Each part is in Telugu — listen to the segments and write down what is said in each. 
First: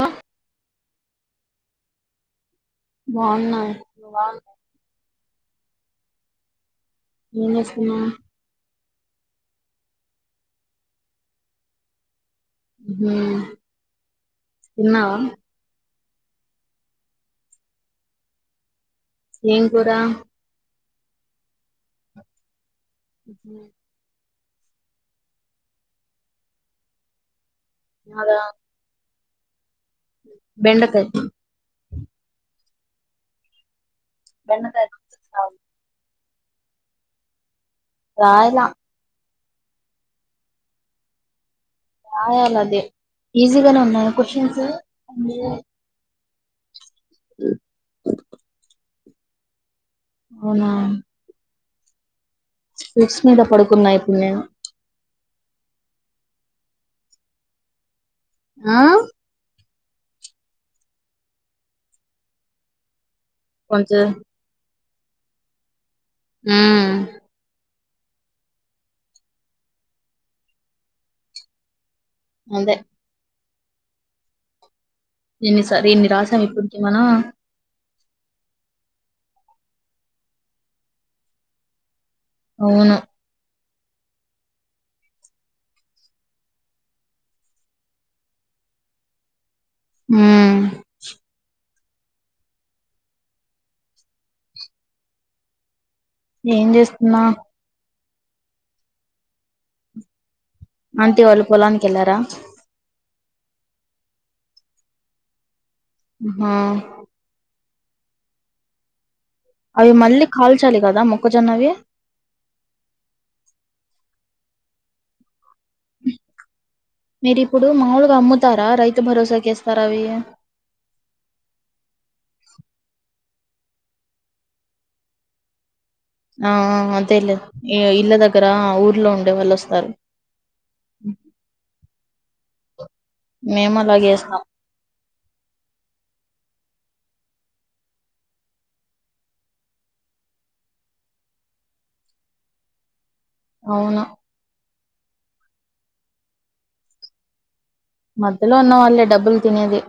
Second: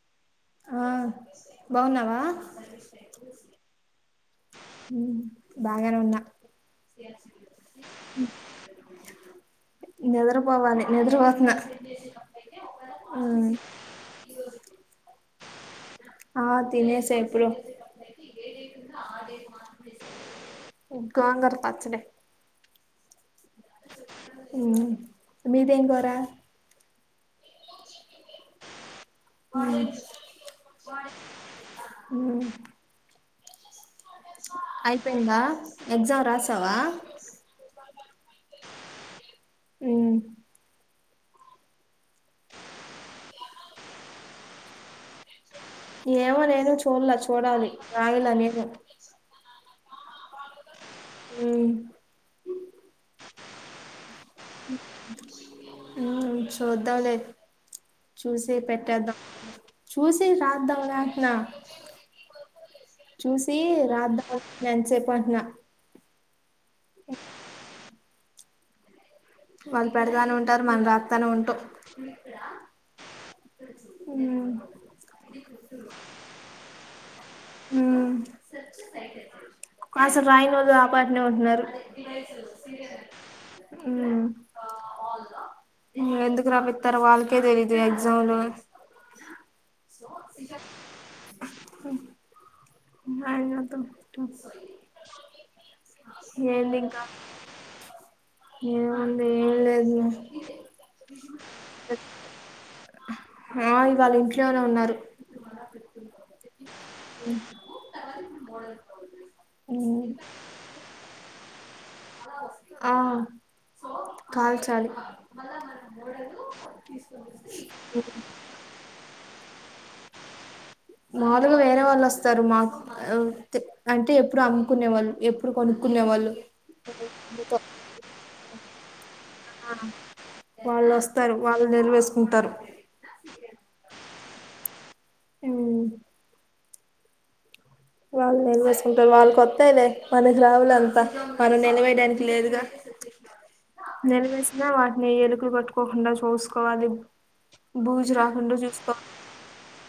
నో ఆ బాగున్నావా? బాగున్నా. ఉమ్, బాగానే ఉన్నా. ఏం చేస్తున్నావ్? నిద్రపోవాలి నిద్రపోతున్నా ఉమ్, తిన్నావా? ఆ తినేసా ఇప్పుడే ఏం కూర గోంగూర పచ్చడి [inaudible] మీది ఏం కూర? మాదా అవు [unintelligible] బెండకాయ అయిపోయిందా చేస్తావా? ఎగ్జామ్ రాసావా? రాయలా మ్ రాయాల అది ఈజీగానే ఉన్నాయా క్వశన్స్ ఏమో నేను చూడలే చూడాలి రాయిలా నేను అవునా మ్ స్వీట్స్ మీద పడుకున్నా ఇప్పుడు నేను చూద్దావులే చూసి ఆ పెట్టేద్దాం చూసి రాద్దాం అంటున్నా చూసి కొంచెం రాద్దామ్ ఎంతసేపు అంటున్నా మ్ వాళ్ళు పెడతానే ఉంటారు మనం రాత్తానే ఉంటాం అదే మ్ ఎన్ని రాసాము ఇప్పుడికి మనం అసలు రాయనోళ్ళు ఆపాటనే ఉంటున్నారు. అవును మ్ ఎందుకు రపిస్తారు వాళ్ళకే తెలీదు ఎగ్జామ్లు మ్ [inaudible] అనా [unintelligible] ఏం చేస్తున్నావ్ ఏముంది ఏం లేదులే అంటీ వాళ్ళు పొలానికి వెళ్లారా ఆ ఇవాళ ఇంట్లోనే ఉన్నారు ఆ మ అవి మళ్ళీ కాల్చాలి కదా మొక్కజొన్నవి ఆ కాల్చాలి మీరిప్పుడు మాములుగా అమ్ముతారా రైతు భరోసాకేస్తారా అవి మాలుగ వేరే వాళ్ళు వస్తారు మా అంటే ఎప్పుడు అమ్ముకునే వాళ్ళు ఎప్పుడు కొను ఆ అదేలే ఇల్ల దగ్గరా ఊర్లో ఉం ఆ వాళ్ళు వస్తారు వాళ్ళు నిలవేసుకుంటారు మేము అలాగే ఏస్తాం ఉమ్ వాళ్ళు నిలవేసుకుంటారు వాళ్ళు కొత్తాయిలే మన రావులే అంత మనం నిలవేయడానికి లేదుగా అవును నిలవేసినా వాటిని ఎలుకలు కొట్టకోకుండా చూసుకోవాలి బూజు రాకుండా మధ్యలో ఉన్న వాళ్లే డబ్బులు తినేది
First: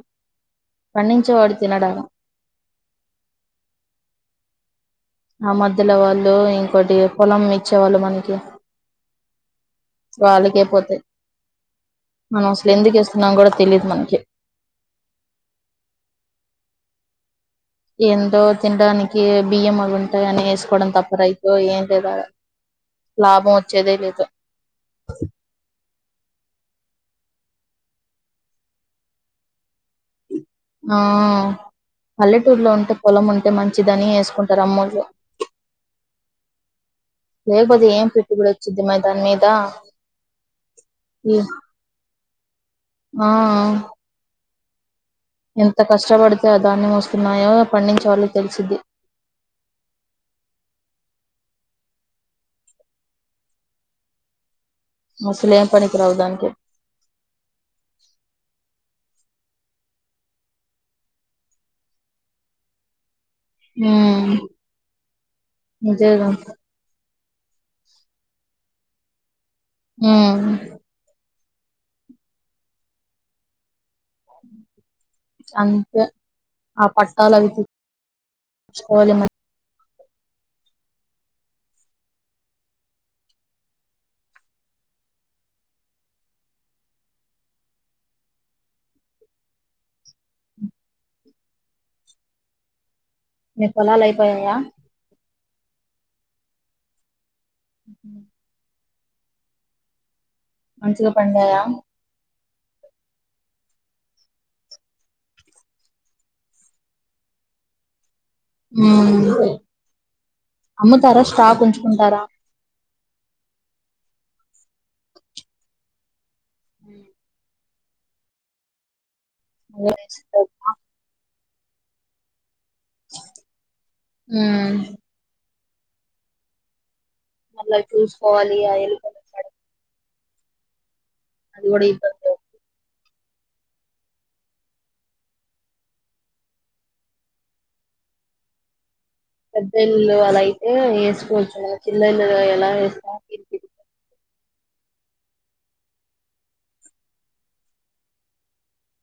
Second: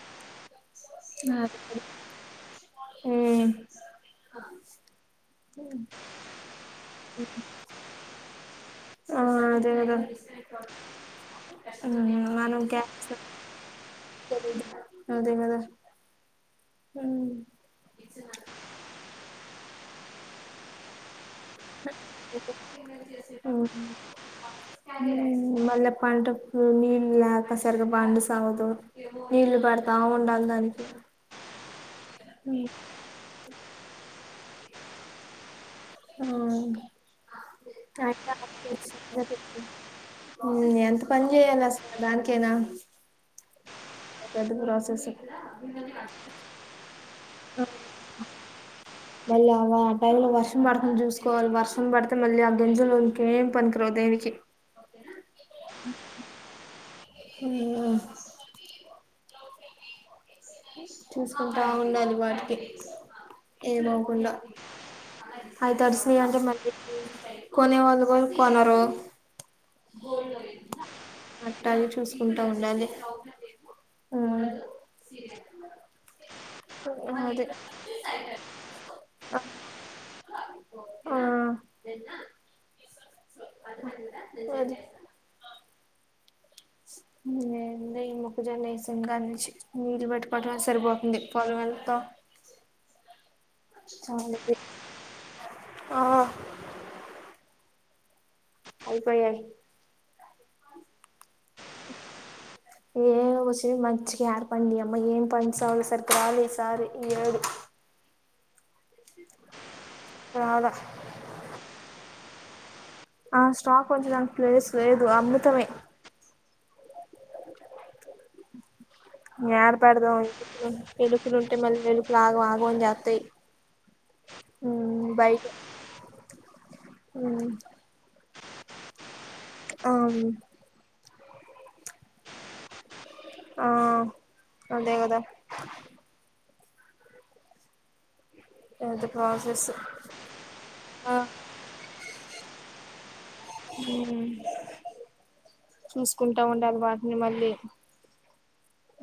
పండించేవాడు అది తినడా ఉమ్ ఆ మధ్యలో వాళ్ళు ఇంకోొటి పొలం ఇచ్చేవాళ్ళు మనకి ఆ అదే గద వాళ్ళకే పోతాయి ఉమ్ మనకు యాడిస్ మనం అసలు క్యా ఎందుకు ఏస్తున్నాం కూడా తెలియదు మనకి అదే కదా ఆ ఏంటో తినడానికి బియ్యం అవి ఉంటాయి అని వేసుకోవడం తప్ప రైత్ లో ఏం లేద లాభం ఉమ్. వచ్చేదే ఉమ్, లేదు పంట కు నీళ్ లేక సరిగా పండి సావదు నీళ్లు పడతా ఉండాల దాన్ ఆ పల్లెటూర్లో ఉంటే పొలం ఉంటే మన్ మంచిదని వేసుకుంటారు అమ్మోళ్ అ లేకపోతే ఏం పెట్టుబడి వచ్చింది మరి దాని మీద ఉమ్ ఎంత పని ఈ చేయాలి అసలు దానికైనా ఆ పెద్ద ప్రాసెస్ ఎంత కష్టపడితే ఆ ధాన్యం వస్తున్నాయో పండించేవాళ్ళకి తెలిసిద్ది మళ్ళీ అ ఆ టైం లో వర్షం పడుతుంది చూసుకోవాలి వర్షం పడితే మళ్ళీ ఆ గంజులోకేం పనికిరాదు దేనికి అసలు ఏం పనికి రావు దానికి ఉమ్ ఆ చూసుకుంటా ఉండాలి వాటికి ఉమ్ ఏమవకుండా అయితే అయి తడిసినాయంటే అంతేగా అంటే మళ్ళీ కొనే వాళ్ళు కూడా కొనరు ఉమ్ పట్టాలు చూసుకుంటా ఉండాలి ఆ అంతే ఆ పట్టాలవి కోవాలి మనమ్ ఆ అదే [unintelligible] ఎమ్లే ఈ మొక్కజొన్న వేసినకానుంచి నీళ్ళు పెట్టుకోవడమే సరిపోతుంది పనులంతొ [unintelligible] మీ పొలాలు అయిపోయాయా ఆ ఉ ఊ అయిపోయాయి మంచిగ పండాయా [unintelligible] ఏం వచ్చిన మంచిగా ఏర్పాండి ఈ అమ్మ ఏం పని సవా సరిగ రాలె ఈ సారి ఈ ఏడు ఎందుకు రాలా అమ్ముతారా స్టాక్ ఉంచుకుంటరా ఆ స్టక్ కుంచడానికి ప్లేస్ లేదు అమ్ముతమే ఊ యాడ పెడదాం ఎలుకులు ఉంటే మళ్ళ ఎలుకులు ఆగ మా బోన్ జాతయ్ ఉమ్ బైకు మళ్ళ అయి చూస్కోవాలి ఆ ఎలుకలు కడ్ ఆ అది కూడా ఈబ్ ఆ అదే కదా యదు పెద్ద ఇల్లులు అలా అయితే ఆ ఏసుకోవచ్చు చిల్ల ఇల్లు కదా ఎలా వేస్తాం ఊ చూస్కుంటా ఉండాలి వాటిని మళ్ళీ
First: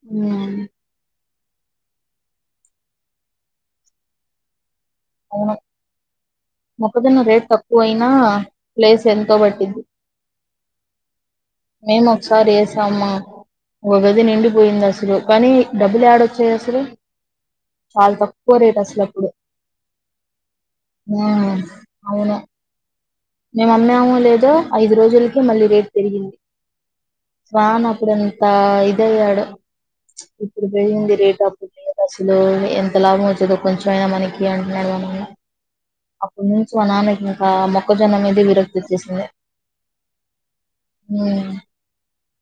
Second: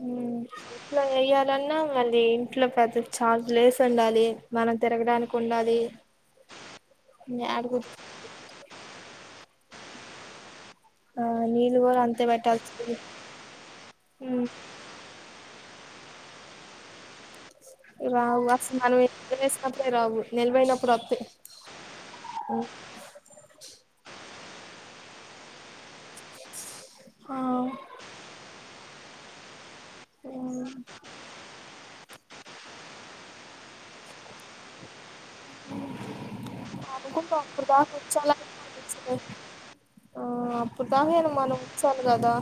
ఊ ఉమ్ ఇట్ల యెయర్ ఇట్లన్న మళ్ళీ ఇంట్లో పెద్ద చాల్ లేస్ ఉండాలి మనం తిరగడానికి అవును ఉండాలి మొక్కజొన్న రేట్ యాడికి తక్కువ అయినా ప్లేస్ ఎంతో బట్టిది ఆ నీళ్ళు కూడా మేము అంతే ఒకసారి పెట్టాల్సింది ఏసమ్మా ఒక గది నిండిపోయింది అసలు కనీ డబ్బుల్ యాడ్ వచ్చాయ్ అసలు [unintelligible] చాలా రావు తక్కువ అసలు రేట్ మనం అప్పుడు ఎక్కువ ఏసినప్పుడే రావు నిలవయినప్పుడు ఒతయ్ ఉమ్ అవును డో ఐదు రోజులకి మళ్ళీ రేట్ పెరిగింది ఆ వాన్ అప్పుడంతా ఇద్ దెయ్యాడు ఇప్పుడు పెరింది రేట్ అపుడు లేదు అసలు ఎంత లాభం వచ్చేదో కొంచెం అయినా మనకి అంటున్నాడుగా మనీ అప్పుడు నుంచి మా నాన్ననికి అనుకుంటా ఇంకా అప్పుడు మొక్ దాకా ఒక్కజన మీది వచ్చాలని విరక్తి అనిపించలే ఒచేసింది ఆ అప్పుడు దాకేన మనం ఉంచాలి కదా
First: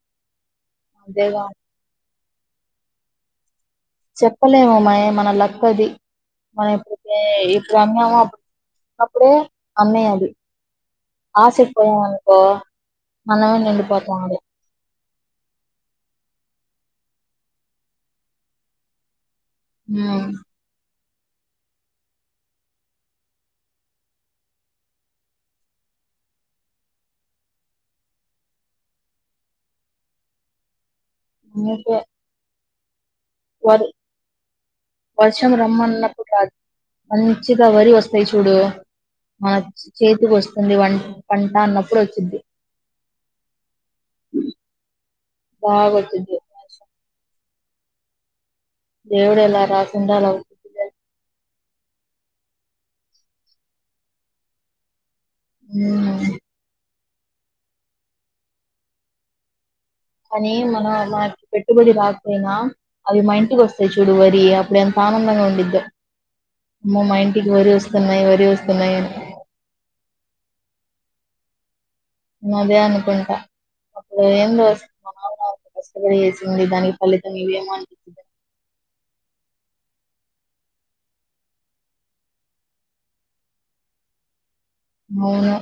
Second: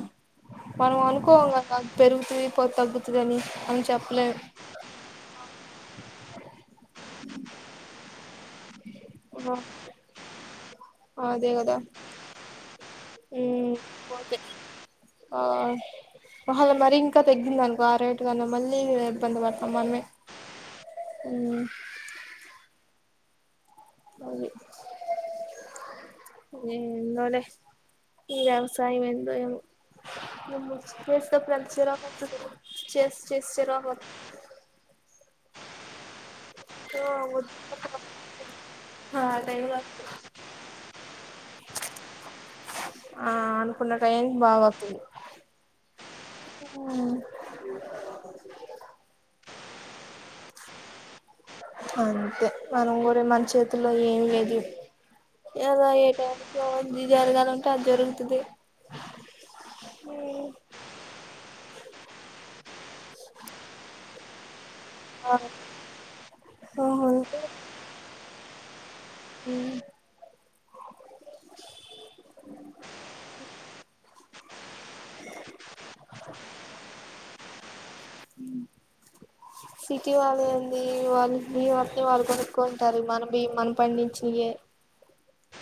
మనం అంతేగా అనుకోం కదా అది పె పెరుగుతది పొ తగ్గుతదని అంచ్ చెప్పలేమమ్మాయ్ మన లక్క అది మనం ఇప్పుడ్ కే ఇప్పుడు అన్నామో అప్పుడు అప్పుడే అమ్మేయ్ అది అదే ఆసిక్ కదా పోయామనుకో మన్నమే నిండి పోతాం ఓకే అది ఆ వహ అది మరి ఇంకా తగ్గిందనుకో ఆ రేటుగన్నా మళ్ళీ ఇబ్బంది పడతాం మనమే హ్మ్ ఊ అది నేన్ నిన్నోలే ఈ వ్యవసాయంం ఎందో ఏమో [unintelligible] చేస్ వరు వర్షం రమ్మన్నప్పుడు రాదు మంచిగ వరి వస్తాయి చూడు ఆ మన టైం లో చేతికి వస్తుంది వన్ వంట అన్నప్పుడు వచ్చింది. ఆ అనుకున్న టైన్ కి బా వస్తుంది బాగా వచ్చిద్ది. ఉహు దేవుడు ఎలా రాసుండు అలా అవుతుందె అంతే మనం కూడా మన చేతుల్లో ఏమి లెదు ఏదో ఏ హ్మ్ టైమ్ కి అది జరగాలంటే అది జరుగుతుంది. కానీ మనం నకి పెట్టుబడి రాకపోయినా అవి మా ఇంటికి వస్తాయి చూడు వరియ ఎంత ఆనందంగా ఆ ఉండిద్దో మొ ఆహా మా ఇంటికి వరి వస్తున్నాయి, వరి వస్తున్నాయి అని ఉహు అదే అనుకుంట అప్పుడు ఎందో వస కష్టపడి చేసింది దానికి ఫలితం ఇవే మన్ సిటీ వాళ్ళు ఏంది వాళ్ళు మీ వాటిని వాళ్ళు కొనుక్కోంటారు. మన బియ్యం మనం పండించినియ్యే అవునా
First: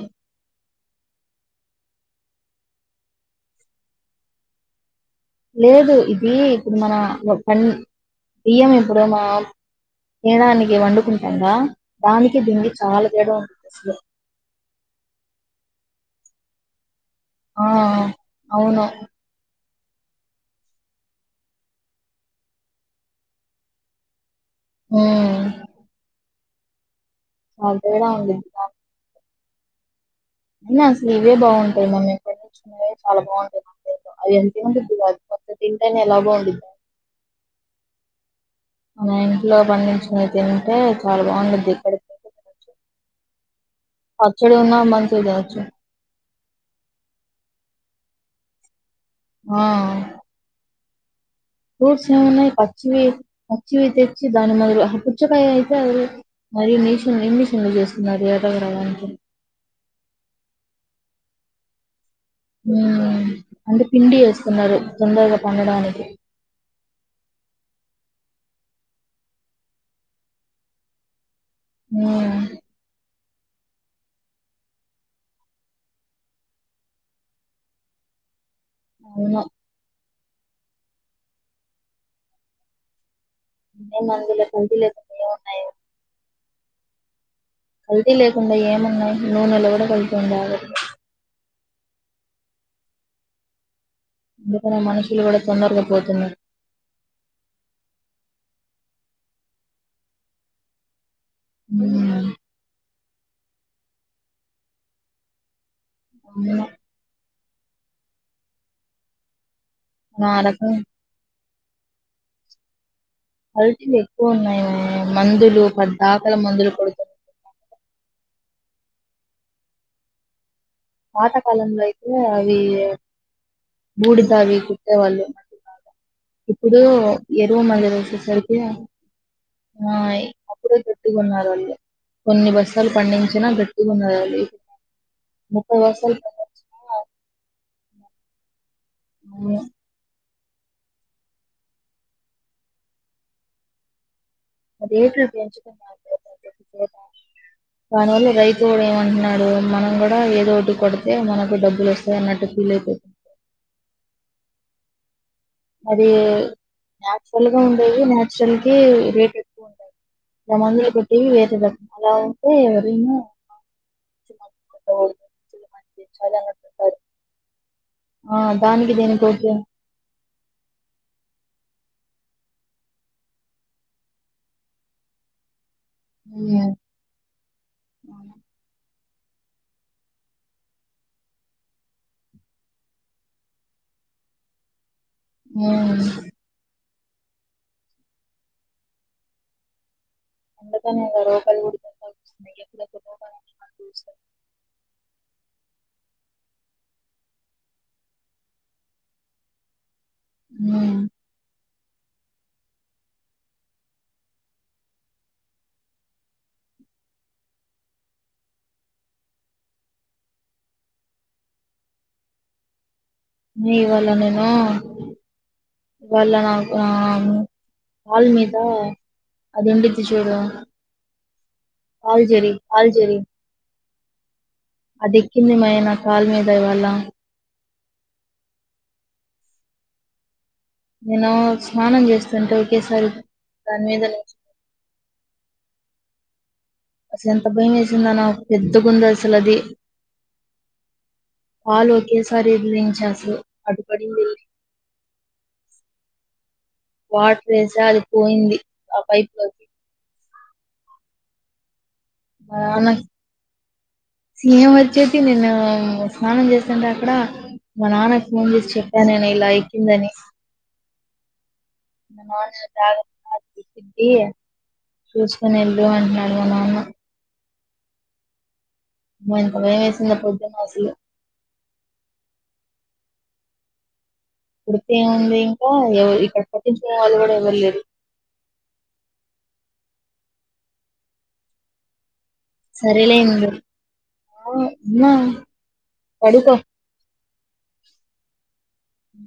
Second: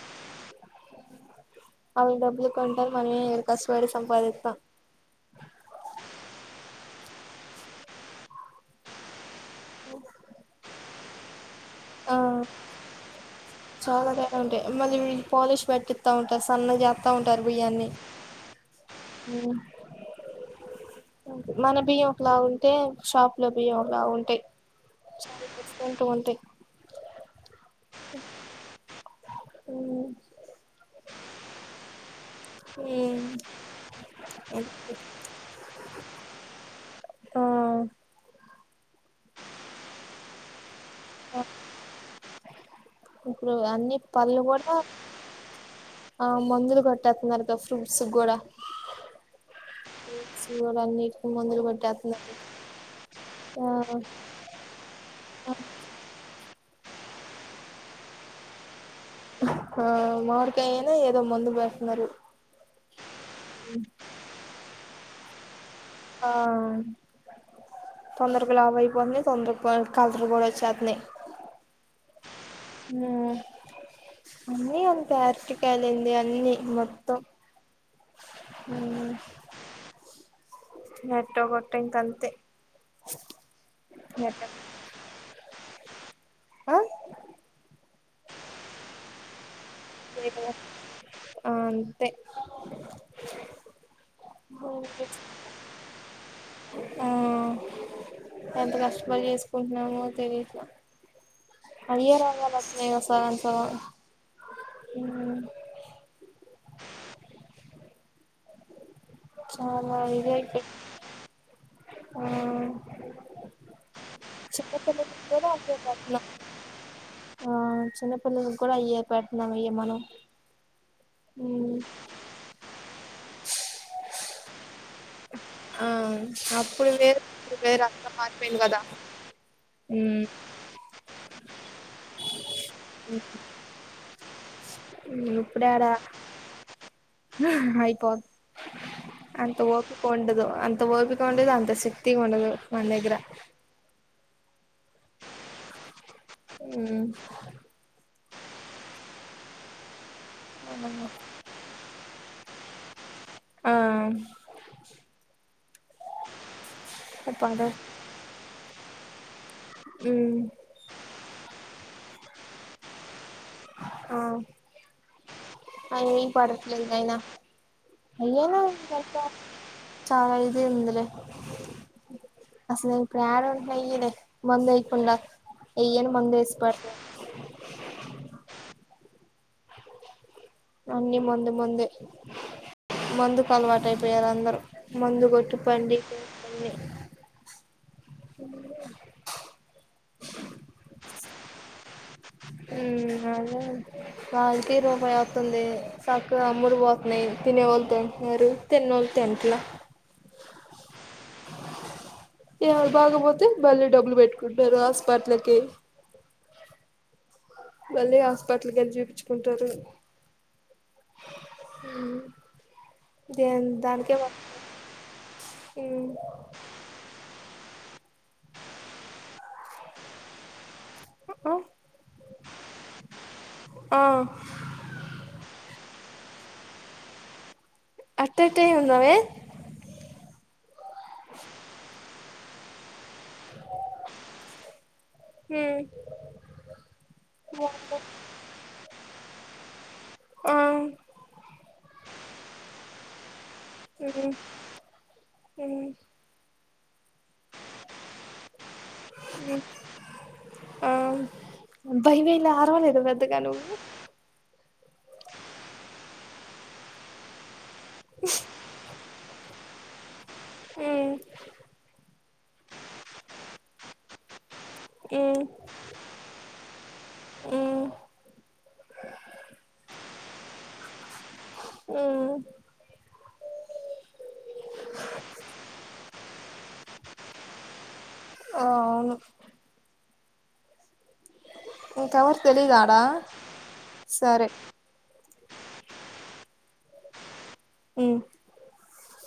వాళ్ళ డబ్బులు కొంటారు మళ్ళీరు కష్టపడి సంపాదిస్తా లేదు ఇది ఇప్పుడు మన ఒ పన్ బియ్యం ఇప్పుడు మా ఏ దానికి వండుకుంటాంద ఆ అసలు చాలానెగా ఉంటాయి మళ్ళీ మీ పాలిష్ పెట్టి స్తా ఉంటారు సన్నగ చేత్త ఉంటారు ఆ బియ్యాన్ని అవును మన బియ్యం ఒకలా ఉంటే షాప్ లో బియ్యం ఒకలా ఉంటాయి. ఉమ్ ఉంటు వంటయ్ అంతేగా ఉంది అ ఉహు ఇవే బాగుంటాయి మనం ఎక్కడ నుంచిన్నా చాలా బాగుంటాది ప అవి ఎంతే ఉంటుదు కాది కొత్త తింటనే ఎలా బాఉండిద్ద ఆ మన ఇంట్లో పండించినవి తింటే చాలా బాగుండది ఇక్కడి ఇప్పుడు అన్ని పళ్ళు కూడా మంచిగా తినొచ్చు ఆ మందులు కొట్టేత్తన్నారుగా స్ ఫ్రూట్స్ గూడా ఆ మందులు ఫ్రూట్స్ కొట్టేస్తున్నారు ఏమున్నాయి పచ్చి ఆ పచ్చివి తెచ్చి దాని మొదలు పుచ్చకాయ అయితే అది మరి ఇంజిషన్ ఇండిషన్లు చేస్తున్నారు ఎర్రగా రావడానికి ఆ మవిడికాయ అయినా ఏదో ముందు పెడతున్నారు. మ్ అంటే పిండి వేస్తున్నారు తొందరగా పండడానికి ఆ తొందరకు లావ్ అయిపోతుంది, తొందర కలర్ కూడా వచ్చేతున్నాయి. ఆ అన్నీ అంత ఆరటికాయాలంది అన్ని మొత్తం ఉ అవునా నెట్ కొట్టే ఇంకంతే నేను మందులకు కొ లేకుండా ఉన్నాయి ఆ కల్తీ లేకుండా ఏమున్నాయి నూనెలు ఏమో ఆ అంతే అందుకనే మనుషులు కూడా తొందరగా పోతున్నారు. ఆ ఎంత కష్టపడి చేసుకుంటున్నామో తెలిఫ అయ్యో ఉమ్ రాంగ్ అని వస్తున్నాయి సాంగ్స్ ఉన్నా అవున ఇది ఆ ఎటి రకం ఆ కల్తీలు ఎక్కువ ఉన్నాయ మందులు పొద్దాక మందులు కొడుతు ఆ చిన్నపిల్లలకి కూడా అయ్యే పెట్టినం ఆ చిన్నపిల్లలకి కూడా ఇయ్య పట్టన ఇయ్య మను పాతకాలంలో అయితే అవి మూడు తావి కు ఇత్తే వాళ్ళు ఆ ఇప్పుడు అప్పుడు వేరు ఇప్పుడు ఎరువు వేరు మందులు అంతా వేసేసరికి మారిపోయింది కదా ఉమ్ అయ్ అప్పుడే గట్టిగా ఉన్నారు వాళ్ళు కొన్ని బస్తాలు పండించినా గట్టిగా ఉన్నారు వాళ్ళు ఇప్పుడేడ బస్తాలు పండించినా అయిపో అంత ఓపిక ఉండదు అంత ఓపిక ఉండదు అంత శక్తి ఉండదు మన దగ్గర ఉమ్ దాని వల్ల రైతు కూడ [unintelligible] మనం కూడా ఏదో ఒకటి కొడితే మనకు డబ్బులు వస్తాయి అన్నట్టు ఫీల్ అయిపోతుంది ఆ మరి న్యాచురల్ గా పాట ఉండేది నాచురల్ కి రేట్ ఎక్కువ ఉంటాయి ఉమ్ ఇలా మందులు కొట్టి రేట్లు అలా ఉంటే ఎవరైనా చున్నక్ కొట్టవోయ్ అవును పడట్లేదు నాయన ఆ దానికి దీనికి ఓకే చాలా ఇది ఉంది లే అసలు ప్రాణం పోయేన మందు ఏయకుండా వేయ్యన్ మందు ఉమ్. వేశ్పర్ అన్ని మందు మందే మందుకు అలవాటు అయిపోయారు అందరు ముందుగొట్టి ఉమ్. పండితే అన్ని [inaudible] కళ్ళు కూడతాయి మ్మ్ అదే చూస్తాం. వాళ్ళకి రొగాల్ తుంది సక్కగా అమ్ముడు పోతున్నాయి తినే వాళ్ళు తింటున్నారు తిన్నొళ్ళు తినట్లా ఉనా ఏమన్నా బాగకపోతే మళ్ళీ డబ్బులు పెట్టుకుంటారు హాస్పిటల్ కి మళ్ళీ హాస్పిటల్ కి వెళ్ళి చూపించుకుంటారు అవును నీ వాళ్ళనేమో ఉమ్ ఇవాళా నాకు ఆ దిండు ఎత్తి చూడు ఆల్ జరి ఆల్ జరి ఆ అది ఎక్కింది మే నా కాల్ మీద ఇవాళ అట్ట ఎట్టా నే ఉన్నావే [unintelligible] ఓకేసారి దాని మీద ఉమ్ అసలు ఎంత భయం వేసిందో నాకు పెద్ద గుంది అసలు అది ఆ కాలు ఒకేసారి విదిలించా అసలు అటు పడింది మ్మ్ వాటర్ ఏసా అది పోయింది ఆ పైప్ లోకి ఆ భయమేలా వాన అరవలేదా పెద్దగా నువ్వు సింగం వచ్చేటి [unintelligible] స్నానం చేస్తుంటే అక్కడ మా నాన్నకి ఫోన్ చేసి చెప్పా నేను ఇలా ఎక్కిందని మ్మ్ మా నాన్న [unintelligible] మ్మ్ చూసుకొని వెళ్ళు అన్నాడు మా నాన్న ఏ అస్సలు ఉమ్ పుడితేముంది ఇంకా ఎవ ఇక్కడ పట్టించ వాలు కూడా ఎవ్వరు లేదు ఆ ఇంకా మరి సరలే అండి ఉన్నా పడుకో మ్మ్ ఉ